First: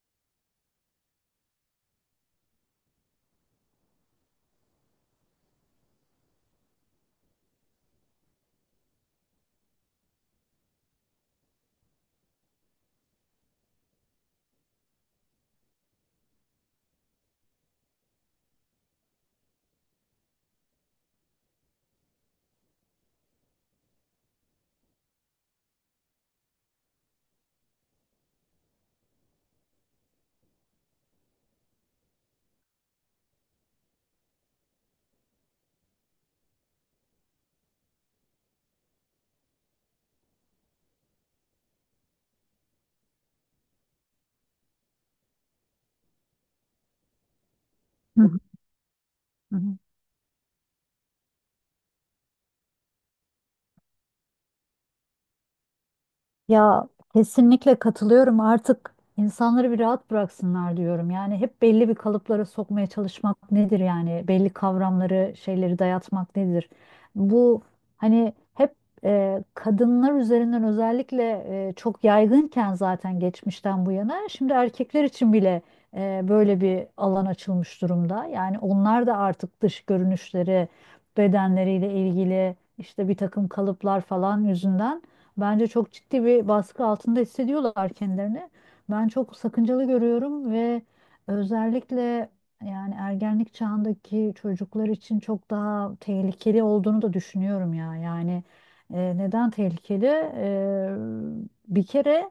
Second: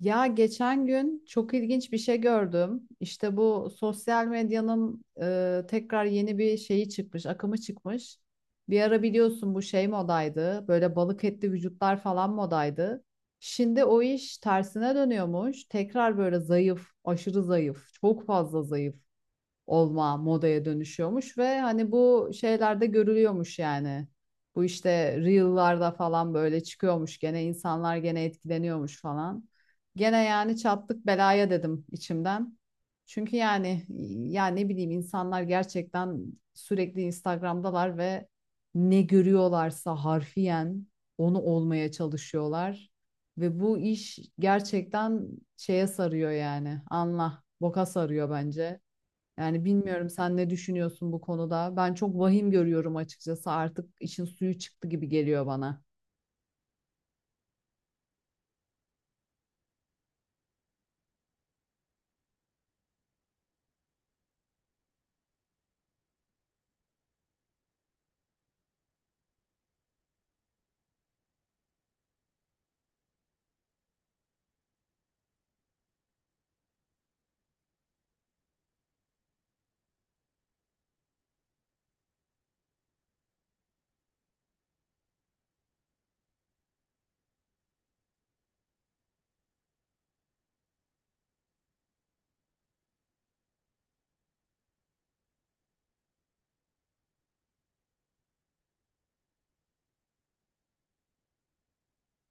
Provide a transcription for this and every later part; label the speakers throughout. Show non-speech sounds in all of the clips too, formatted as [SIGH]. Speaker 1: Ya geçen gün çok ilginç bir şey gördüm. İşte bu sosyal medyanın tekrar yeni bir şeyi çıkmış, akımı çıkmış. Bir ara biliyorsun bu şey modaydı. Böyle balık etli vücutlar falan modaydı. Şimdi o iş tersine dönüyormuş. Tekrar böyle zayıf, aşırı zayıf, çok fazla zayıf olma modaya dönüşüyormuş ve hani bu şeylerde görülüyormuş yani. Bu işte reel'larda falan böyle çıkıyormuş gene insanlar gene etkileniyormuş falan. Gene yani çattık belaya dedim içimden. Çünkü yani ne bileyim insanlar gerçekten sürekli Instagram'dalar ve ne görüyorlarsa harfiyen onu olmaya çalışıyorlar. Ve bu iş gerçekten şeye sarıyor yani. Anla, boka
Speaker 2: Hı
Speaker 1: sarıyor
Speaker 2: hı,
Speaker 1: bence.
Speaker 2: hı
Speaker 1: Yani
Speaker 2: hı.
Speaker 1: bilmiyorum sen ne düşünüyorsun bu konuda. Ben çok vahim görüyorum açıkçası. Artık işin suyu çıktı gibi geliyor bana.
Speaker 2: Ya, kesinlikle katılıyorum. Artık insanları bir rahat bıraksınlar diyorum. Yani hep belli bir kalıplara sokmaya çalışmak nedir yani? Belli kavramları, şeyleri dayatmak nedir? Bu hani hep kadınlar üzerinden özellikle çok yaygınken zaten geçmişten bu yana şimdi erkekler için bile böyle bir alan açılmış durumda. Yani onlar da artık dış görünüşleri, bedenleriyle ilgili işte bir takım kalıplar falan yüzünden bence çok ciddi bir baskı altında hissediyorlar kendilerini. Ben çok sakıncalı görüyorum ve özellikle yani ergenlik çağındaki çocuklar için çok daha tehlikeli olduğunu da düşünüyorum ya. Yani, neden tehlikeli? Bir kere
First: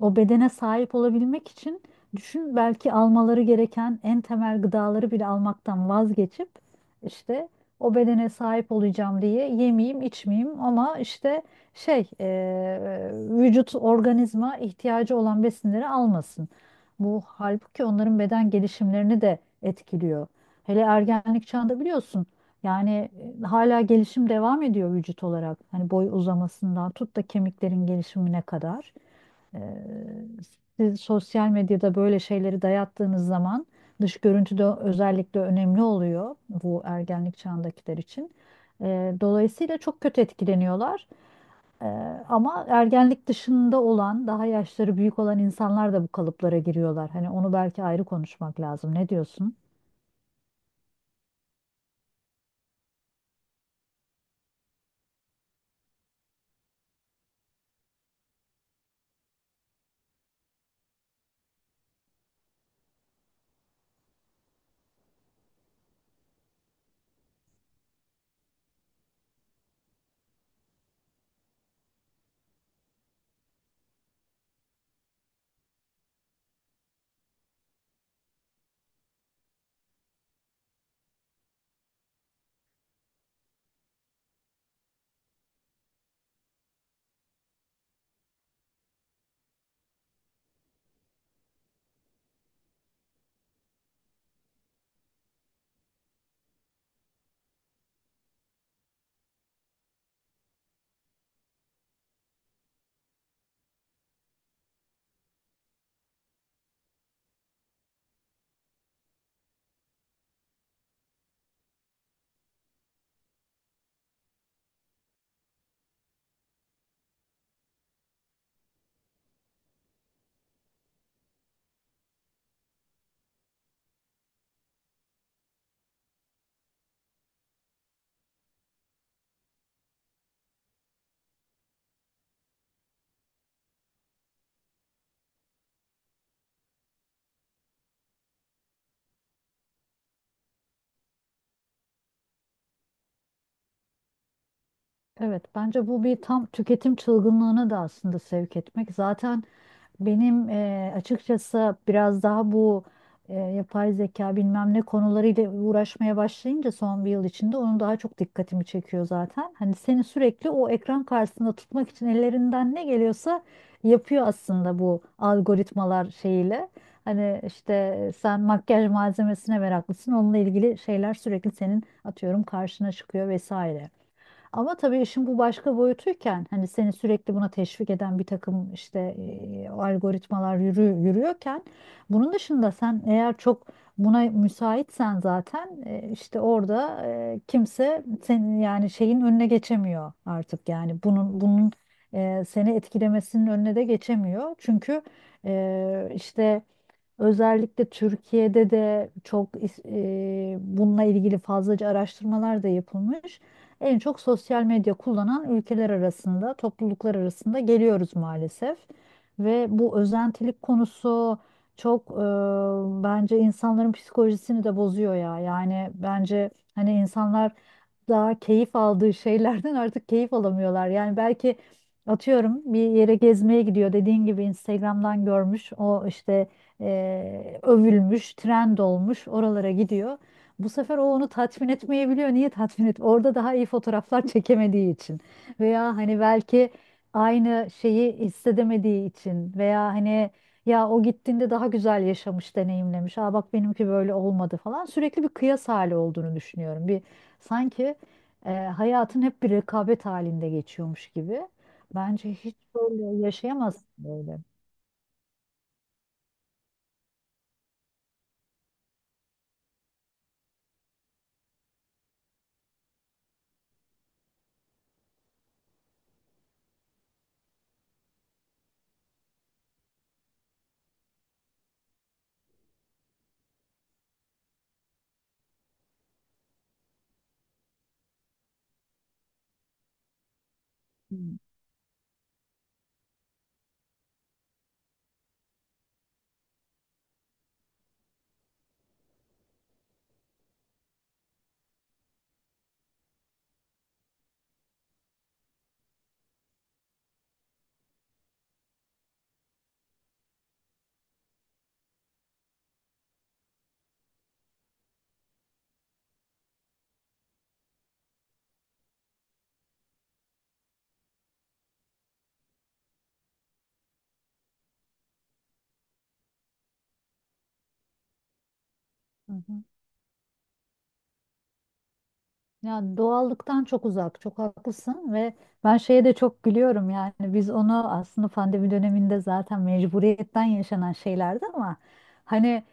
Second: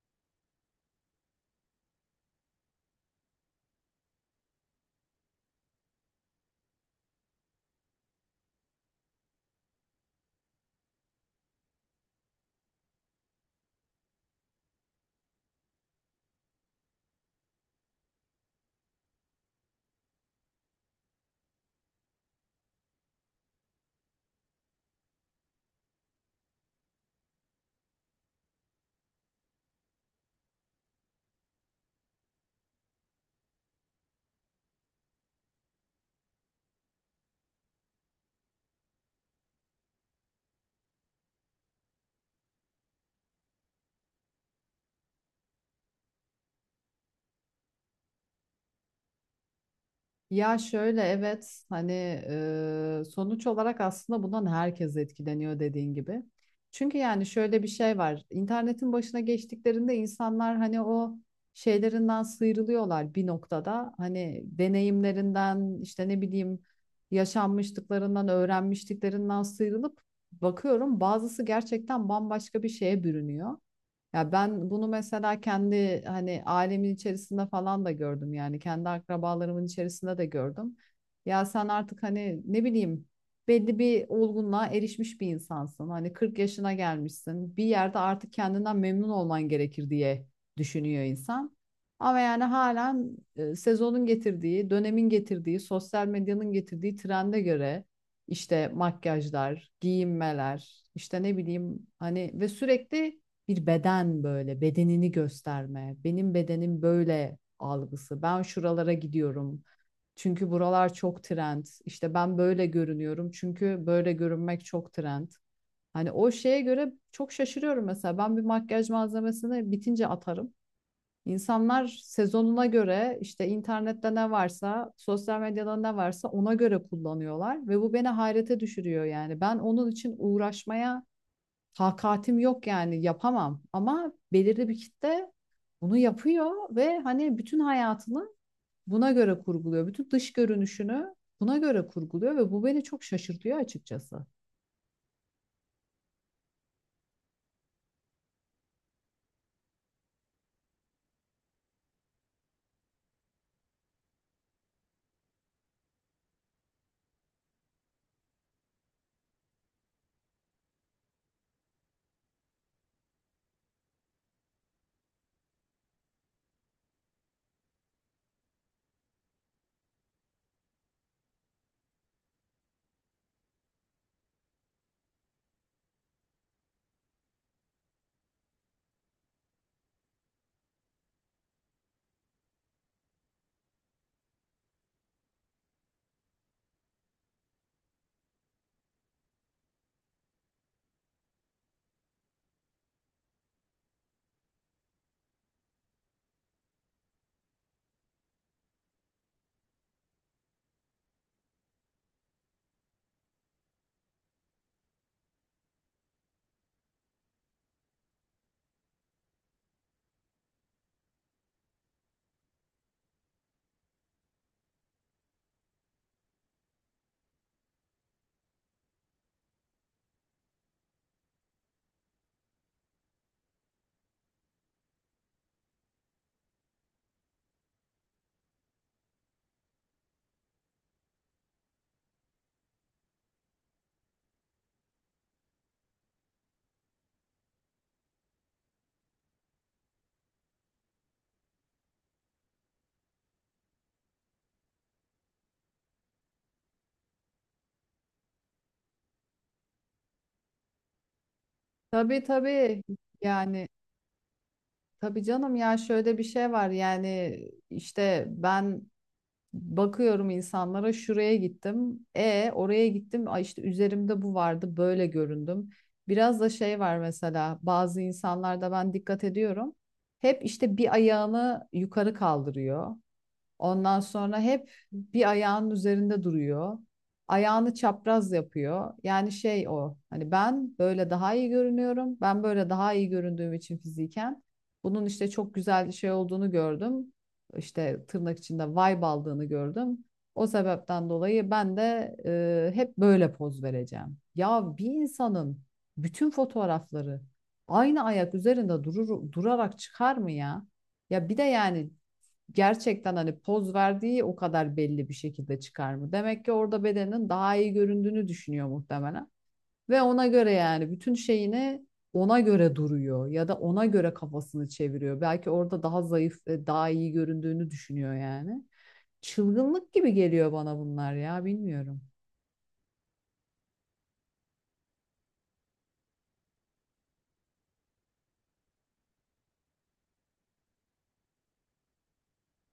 Speaker 2: o bedene sahip olabilmek için düşün, belki almaları gereken en temel gıdaları bile almaktan vazgeçip işte o bedene sahip olacağım diye yemeyeyim, içmeyeyim ama işte vücut organizma ihtiyacı olan besinleri almasın. Bu halbuki onların beden gelişimlerini de etkiliyor. Hele ergenlik çağında biliyorsun yani hala gelişim devam ediyor vücut olarak. Hani boy uzamasından tut da kemiklerin gelişimine kadar. Eee, siz sosyal medyada böyle şeyleri dayattığınız zaman dış görüntü de özellikle önemli oluyor bu ergenlik çağındakiler için. Dolayısıyla çok kötü etkileniyorlar. Ee, ama ergenlik dışında olan, daha yaşları büyük olan insanlar da bu kalıplara giriyorlar. Hani onu belki ayrı konuşmak lazım. Ne diyorsun?
Speaker 1: Ya şöyle evet hani sonuç olarak aslında bundan herkes etkileniyor dediğin gibi. Çünkü yani şöyle bir şey var. İnternetin başına geçtiklerinde insanlar hani o şeylerinden sıyrılıyorlar bir noktada. Hani deneyimlerinden işte ne bileyim yaşanmışlıklarından, öğrenmişliklerinden sıyrılıp bakıyorum bazısı gerçekten bambaşka bir şeye bürünüyor. Ya ben bunu mesela kendi hani ailemin içerisinde falan da gördüm yani kendi akrabalarımın içerisinde de gördüm. Ya sen artık hani ne bileyim belli bir olgunluğa erişmiş bir insansın. Hani 40 yaşına gelmişsin. Bir yerde artık kendinden memnun olman gerekir diye düşünüyor insan. Ama yani halen sezonun getirdiği, dönemin getirdiği, sosyal medyanın getirdiği trende göre işte makyajlar, giyinmeler, işte ne bileyim hani ve sürekli bir beden böyle bedenini gösterme. Benim bedenim böyle algısı. Ben şuralara gidiyorum. Çünkü buralar çok trend. İşte ben böyle görünüyorum çünkü böyle görünmek çok trend. Hani o şeye göre çok şaşırıyorum mesela. Ben bir makyaj malzemesini bitince atarım. İnsanlar sezonuna göre işte internette ne varsa, sosyal medyada ne varsa ona göre kullanıyorlar ve bu beni hayrete düşürüyor yani. Ben onun için uğraşmaya takatim yok yani yapamam ama belirli bir kitle bunu yapıyor ve hani bütün hayatını buna göre kurguluyor. Bütün dış görünüşünü buna göre kurguluyor ve bu beni çok şaşırtıyor açıkçası.
Speaker 2: Evet, bence bu bir tam tüketim çılgınlığına da aslında sevk etmek. Zaten benim açıkçası biraz daha bu yapay zeka bilmem ne konularıyla uğraşmaya başlayınca son bir yıl içinde onun daha çok dikkatimi çekiyor zaten. Hani seni sürekli o ekran karşısında tutmak için ellerinden ne geliyorsa yapıyor aslında bu algoritmalar şeyiyle. Hani işte sen makyaj malzemesine meraklısın, onunla ilgili şeyler sürekli senin atıyorum karşına çıkıyor vesaire. Ama tabii işin bu başka boyutuyken hani seni sürekli buna teşvik eden bir takım işte algoritmalar yürü, yürüyorken bunun dışında sen eğer çok buna müsaitsen zaten işte orada kimse senin yani şeyin önüne geçemiyor artık yani bunun seni etkilemesinin önüne de geçemiyor. Çünkü işte özellikle Türkiye'de de bununla ilgili fazlaca araştırmalar da yapılmış. En çok sosyal medya kullanan ülkeler arasında, topluluklar arasında geliyoruz maalesef. Ve bu özentilik konusu çok bence insanların psikolojisini de bozuyor ya. Yani bence hani insanlar daha keyif aldığı şeylerden artık keyif alamıyorlar. Yani belki atıyorum bir yere gezmeye gidiyor, dediğin gibi Instagram'dan görmüş o işte övülmüş, trend olmuş, oralara gidiyor. Bu sefer o onu tatmin etmeyebiliyor. Niye tatmin et? Orada daha iyi fotoğraflar [LAUGHS] çekemediği için veya hani belki aynı şeyi hissedemediği için veya hani ya o gittiğinde daha güzel yaşamış, deneyimlemiş. Aa bak benimki böyle olmadı falan. Sürekli bir kıyas hali olduğunu düşünüyorum. Bir sanki hayatın hep bir rekabet halinde geçiyormuş gibi.
Speaker 1: Tabii,
Speaker 2: Bence hiç
Speaker 1: tabii,
Speaker 2: böyle
Speaker 1: yani
Speaker 2: yaşayamazsın böyle.
Speaker 1: tabii canım. Ya şöyle bir şey var yani işte ben bakıyorum insanlara, şuraya gittim. E oraya gittim. Ay işte üzerimde bu vardı. Böyle göründüm. Biraz da şey var mesela bazı insanlarda ben dikkat ediyorum. Hep işte bir ayağını yukarı kaldırıyor. Ondan sonra hep bir ayağının üzerinde duruyor. Ayağını çapraz yapıyor. Yani şey o. Hani ben böyle
Speaker 2: Hı
Speaker 1: daha iyi görünüyorum. Ben böyle daha iyi göründüğüm için fiziken bunun işte çok güzel şey olduğunu gördüm. İşte tırnak içinde vibe aldığını gördüm. O sebepten dolayı ben de hep böyle poz vereceğim. Ya bir insanın bütün fotoğrafları aynı ayak üzerinde durur, durarak çıkar mı ya? Ya bir de yani gerçekten hani poz verdiği o kadar belli bir şekilde çıkar mı? Demek ki orada bedenin daha iyi göründüğünü düşünüyor muhtemelen. Ve ona göre yani bütün şeyini ona göre duruyor ya da ona göre kafasını çeviriyor. Belki orada daha zayıf ve daha iyi göründüğünü düşünüyor yani.
Speaker 2: hı.
Speaker 1: Çılgınlık gibi geliyor bana bunlar ya, bilmiyorum.
Speaker 2: Ya doğallıktan çok uzak, çok haklısın ve ben şeye de çok gülüyorum yani biz onu aslında pandemi döneminde zaten mecburiyetten yaşanan şeylerdi ama hani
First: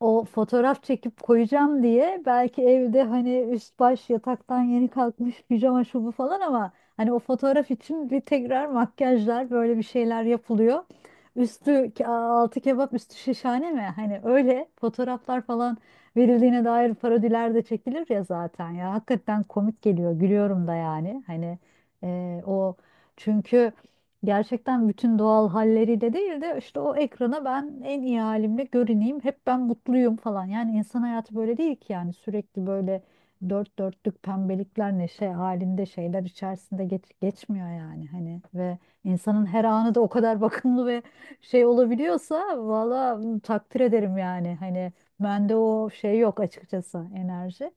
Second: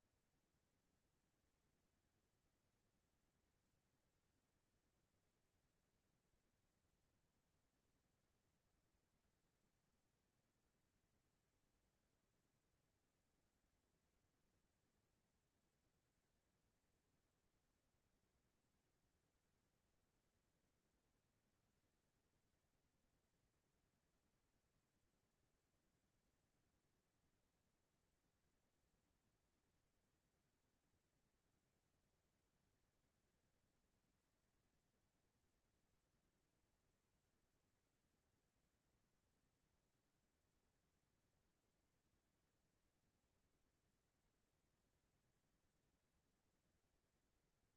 Speaker 2: o fotoğraf çekip koyacağım diye belki evde hani üst baş yataktan yeni kalkmış pijama şu bu falan ama hani o fotoğraf için bir tekrar makyajlar böyle bir şeyler yapılıyor. Altı kebap üstü şişhane mi? Hani öyle fotoğraflar falan verildiğine dair parodiler de çekilir ya zaten ya hakikaten komik geliyor gülüyorum da yani hani o çünkü gerçekten bütün doğal halleriyle değil de işte o ekrana ben en iyi halimle görüneyim hep ben mutluyum falan yani insan hayatı böyle değil ki yani sürekli böyle dört dörtlük pembelikler neşe halinde şeyler içerisinde geçmiyor yani hani ve insanın her anı da o kadar [LAUGHS] bakımlı ve şey olabiliyorsa valla takdir ederim yani hani bende o şey yok açıkçası, enerji.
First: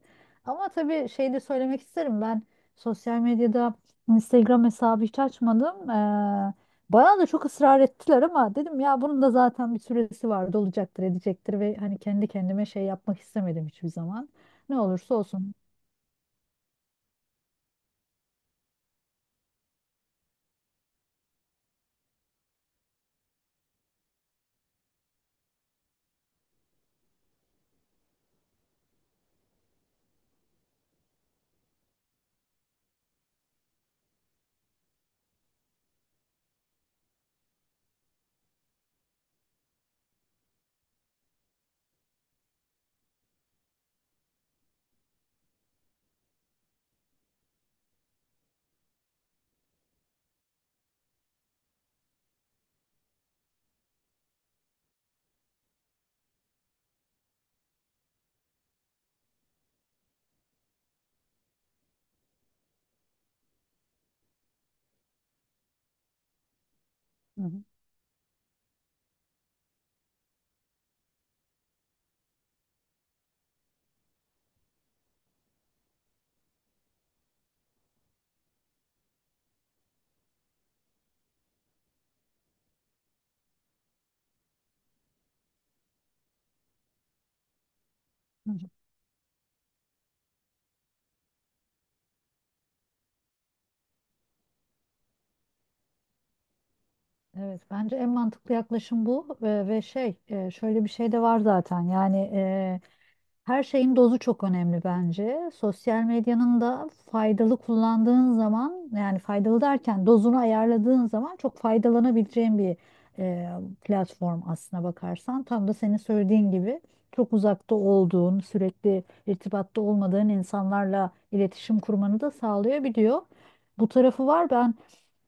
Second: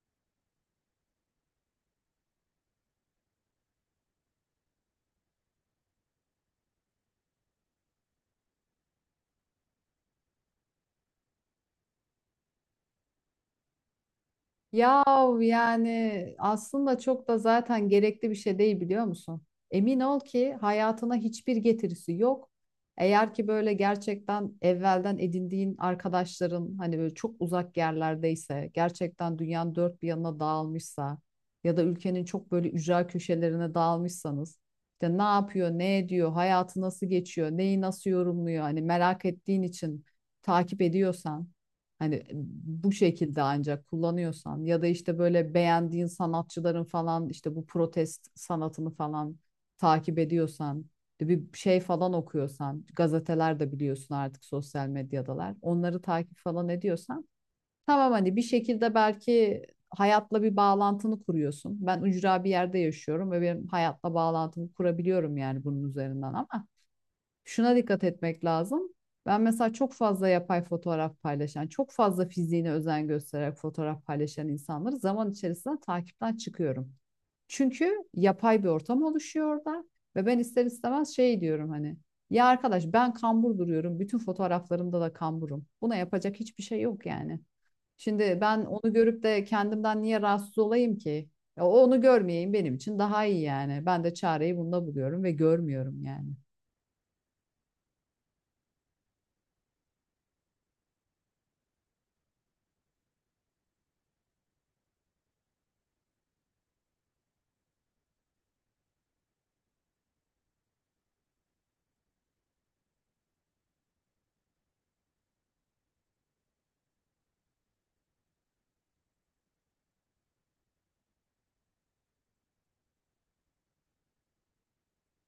Speaker 2: Ama tabii şey de söylemek isterim. Ben sosyal medyada Instagram hesabı hiç açmadım. Bana da çok ısrar ettiler ama dedim ya bunun da zaten bir süresi vardı olacaktır edecektir ve hani kendi kendime şey yapmak istemedim hiçbir zaman. Ne olursa
Speaker 1: Yahu
Speaker 2: olsun.
Speaker 1: yani aslında çok da zaten gerekli bir şey değil, biliyor musun? Emin ol ki hayatına hiçbir getirisi yok. Eğer ki böyle gerçekten evvelden edindiğin arkadaşların hani böyle çok uzak yerlerdeyse, gerçekten dünyanın dört bir yanına dağılmışsa ya da ülkenin çok böyle ücra köşelerine dağılmışsanız, işte ne yapıyor, ne ediyor, hayatı nasıl geçiyor, neyi nasıl yorumluyor hani merak ettiğin için takip ediyorsan, hani bu şekilde ancak kullanıyorsan ya da işte böyle beğendiğin sanatçıların falan işte bu protest sanatını falan takip ediyorsan, bir şey falan okuyorsan, gazeteler de biliyorsun artık sosyal medyadalar, onları takip falan ediyorsan tamam, hani bir şekilde belki hayatla bir bağlantını kuruyorsun. Ben ücra bir yerde yaşıyorum ve benim hayatla bağlantımı kurabiliyorum yani bunun üzerinden, ama
Speaker 2: Hı hı,
Speaker 1: şuna dikkat etmek lazım. Ben mesela çok fazla yapay fotoğraf paylaşan, çok fazla fiziğine özen göstererek fotoğraf paylaşan insanları zaman içerisinde takipten çıkıyorum. Çünkü yapay bir ortam oluşuyor orada ve ben ister istemez şey diyorum hani, ya arkadaş ben kambur duruyorum. Bütün fotoğraflarımda da kamburum. Buna yapacak hiçbir şey yok yani. Şimdi
Speaker 2: hı
Speaker 1: ben
Speaker 2: hı.
Speaker 1: onu görüp de kendimden niye rahatsız olayım ki? Ya onu görmeyeyim benim için daha iyi yani. Ben de çareyi bunda buluyorum ve görmüyorum yani.
Speaker 2: Evet, bence en mantıklı yaklaşım bu. Ve şey şöyle bir şey de var zaten yani her şeyin dozu çok önemli bence. Sosyal medyanın da faydalı kullandığın zaman, yani faydalı derken dozunu ayarladığın zaman çok faydalanabileceğin bir e, platform aslına bakarsan. Tam da senin söylediğin gibi çok uzakta olduğun, sürekli irtibatta olmadığın insanlarla iletişim kurmanı da sağlayabiliyor. Bu tarafı var. Ben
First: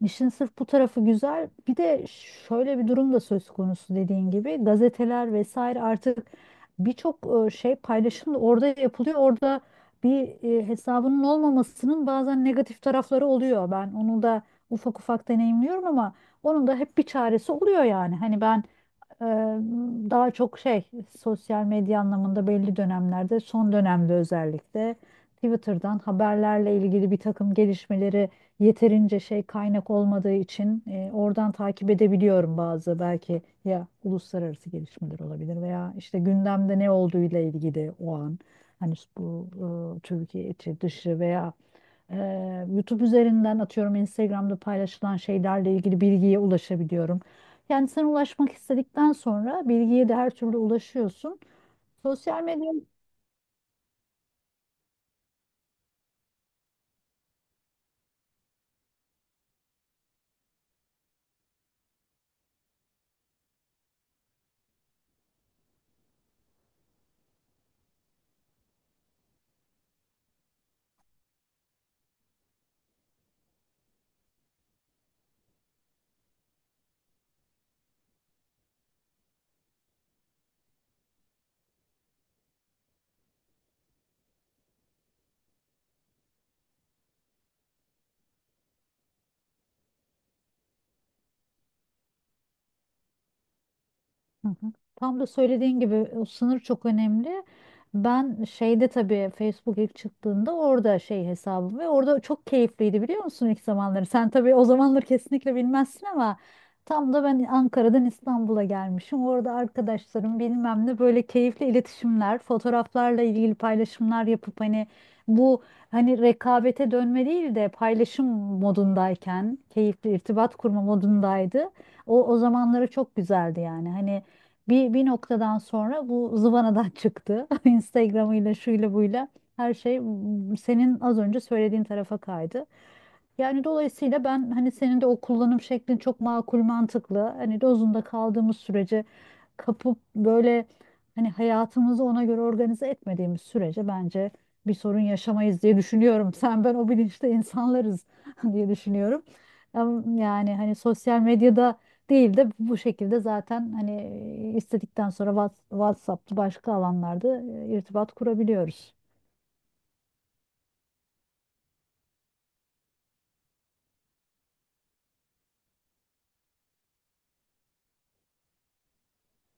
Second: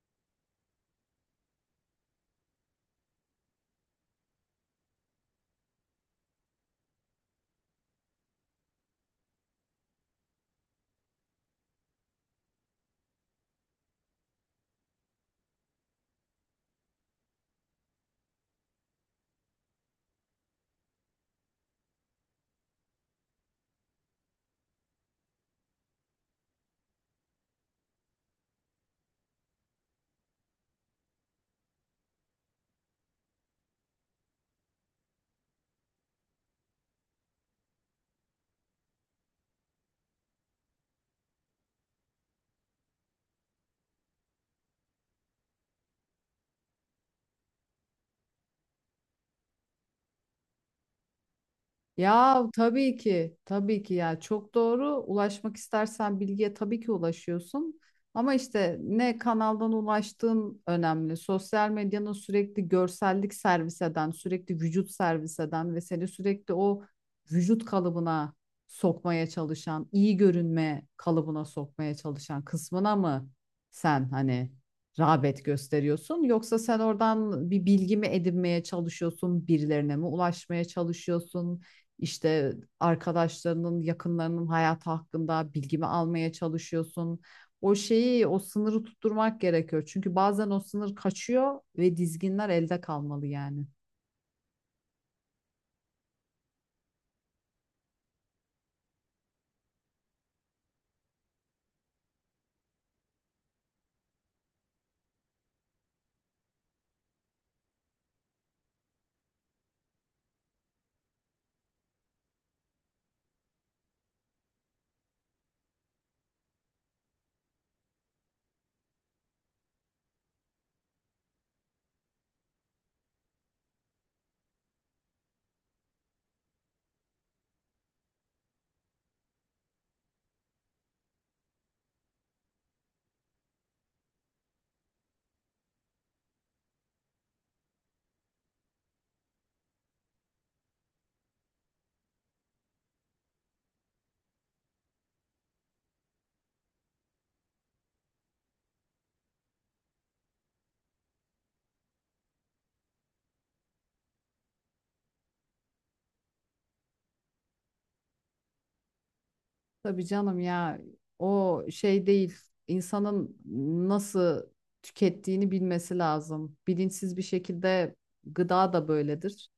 Speaker 2: işin sırf bu tarafı güzel. Bir de şöyle bir durum da söz konusu, dediğin gibi gazeteler vesaire artık birçok şey paylaşım da orada yapılıyor. Orada bir hesabının olmamasının bazen negatif tarafları oluyor. Ben onu da ufak ufak deneyimliyorum ama onun da hep bir çaresi oluyor yani. Hani ben Eee, daha çok şey, sosyal medya anlamında belli dönemlerde son dönemde özellikle Twitter'dan haberlerle ilgili bir takım gelişmeleri yeterince şey kaynak olmadığı için oradan takip edebiliyorum. Bazı belki ya uluslararası gelişmeler olabilir veya işte gündemde ne olduğuyla ilgili o an hani bu Türkiye içi dışı veya YouTube üzerinden atıyorum Instagram'da paylaşılan şeylerle ilgili bilgiye ulaşabiliyorum. Kendisine ulaşmak istedikten sonra bilgiye de her türlü ulaşıyorsun. Sosyal
Speaker 1: Ya
Speaker 2: medya.
Speaker 1: tabii ki, tabii ki, ya çok doğru. Ulaşmak istersen bilgiye tabii ki ulaşıyorsun. Ama işte ne kanaldan ulaştığın önemli. Sosyal medyanın sürekli görsellik servis eden, sürekli vücut servis eden ve seni sürekli o vücut kalıbına sokmaya çalışan, iyi görünme kalıbına sokmaya çalışan kısmına mı sen hani rağbet gösteriyorsun? Yoksa sen oradan bir bilgi mi edinmeye çalışıyorsun, birilerine mi ulaşmaya çalışıyorsun? İşte arkadaşlarının, yakınlarının hayatı hakkında bilgimi almaya çalışıyorsun. O şeyi, o sınırı tutturmak gerekiyor. Çünkü bazen o sınır kaçıyor ve dizginler elde kalmalı yani.
Speaker 2: Hı hı. Tam da söylediğin gibi o sınır çok önemli. Ben şeyde tabii Facebook ilk çıktığında orada şey hesabım ve orada çok keyifliydi biliyor musun ilk zamanları. Sen tabii o zamanları kesinlikle bilmezsin ama tam da ben Ankara'dan İstanbul'a gelmişim. Orada arkadaşlarım bilmem ne böyle keyifli iletişimler, fotoğraflarla ilgili paylaşımlar yapıp hani bu hani rekabete dönme değil de paylaşım modundayken keyifli irtibat kurma modundaydı. O zamanları çok güzeldi yani. Hani bir noktadan sonra bu zıvanadan çıktı. [LAUGHS] Instagram'ıyla şuyla buyla her şey senin az önce söylediğin tarafa kaydı. Yani dolayısıyla ben hani senin de o kullanım şeklin çok makul mantıklı. Hani dozunda kaldığımız sürece kapıp böyle hani hayatımızı ona göre organize etmediğimiz sürece bence bir sorun yaşamayız diye düşünüyorum. [LAUGHS] Sen ben o bilinçte insanlarız [LAUGHS] diye düşünüyorum. Yani hani sosyal medyada değil de bu şekilde zaten hani istedikten sonra WhatsApp'ta başka alanlarda irtibat kurabiliyoruz.
Speaker 1: Tabii canım, ya o şey değil. İnsanın nasıl tükettiğini bilmesi lazım. Bilinçsiz bir şekilde, gıda da böyledir.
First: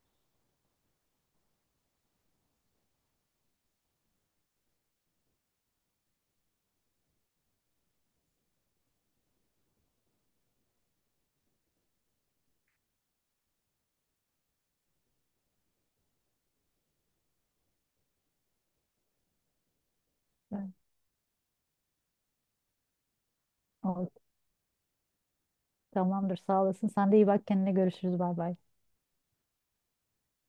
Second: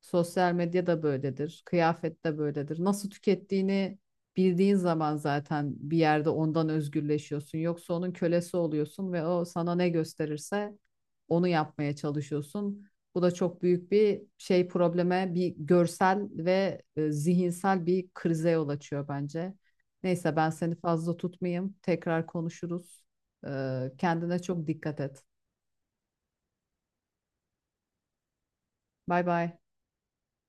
Speaker 1: Sosyal medya da böyledir. Kıyafet de böyledir. Nasıl tükettiğini bildiğin zaman zaten bir yerde ondan özgürleşiyorsun. Yoksa onun kölesi oluyorsun ve o sana ne gösterirse onu yapmaya çalışıyorsun. Bu da çok büyük bir şey probleme, bir görsel ve zihinsel bir krize yol açıyor bence. Neyse, ben
Speaker 2: Evet.
Speaker 1: seni fazla tutmayayım. Tekrar konuşuruz.
Speaker 2: O-
Speaker 1: Kendine çok dikkat et.
Speaker 2: Tamamdır, sağ olasın. Sen de iyi bak kendine, görüşürüz. Bay bay.
Speaker 1: Bay bay.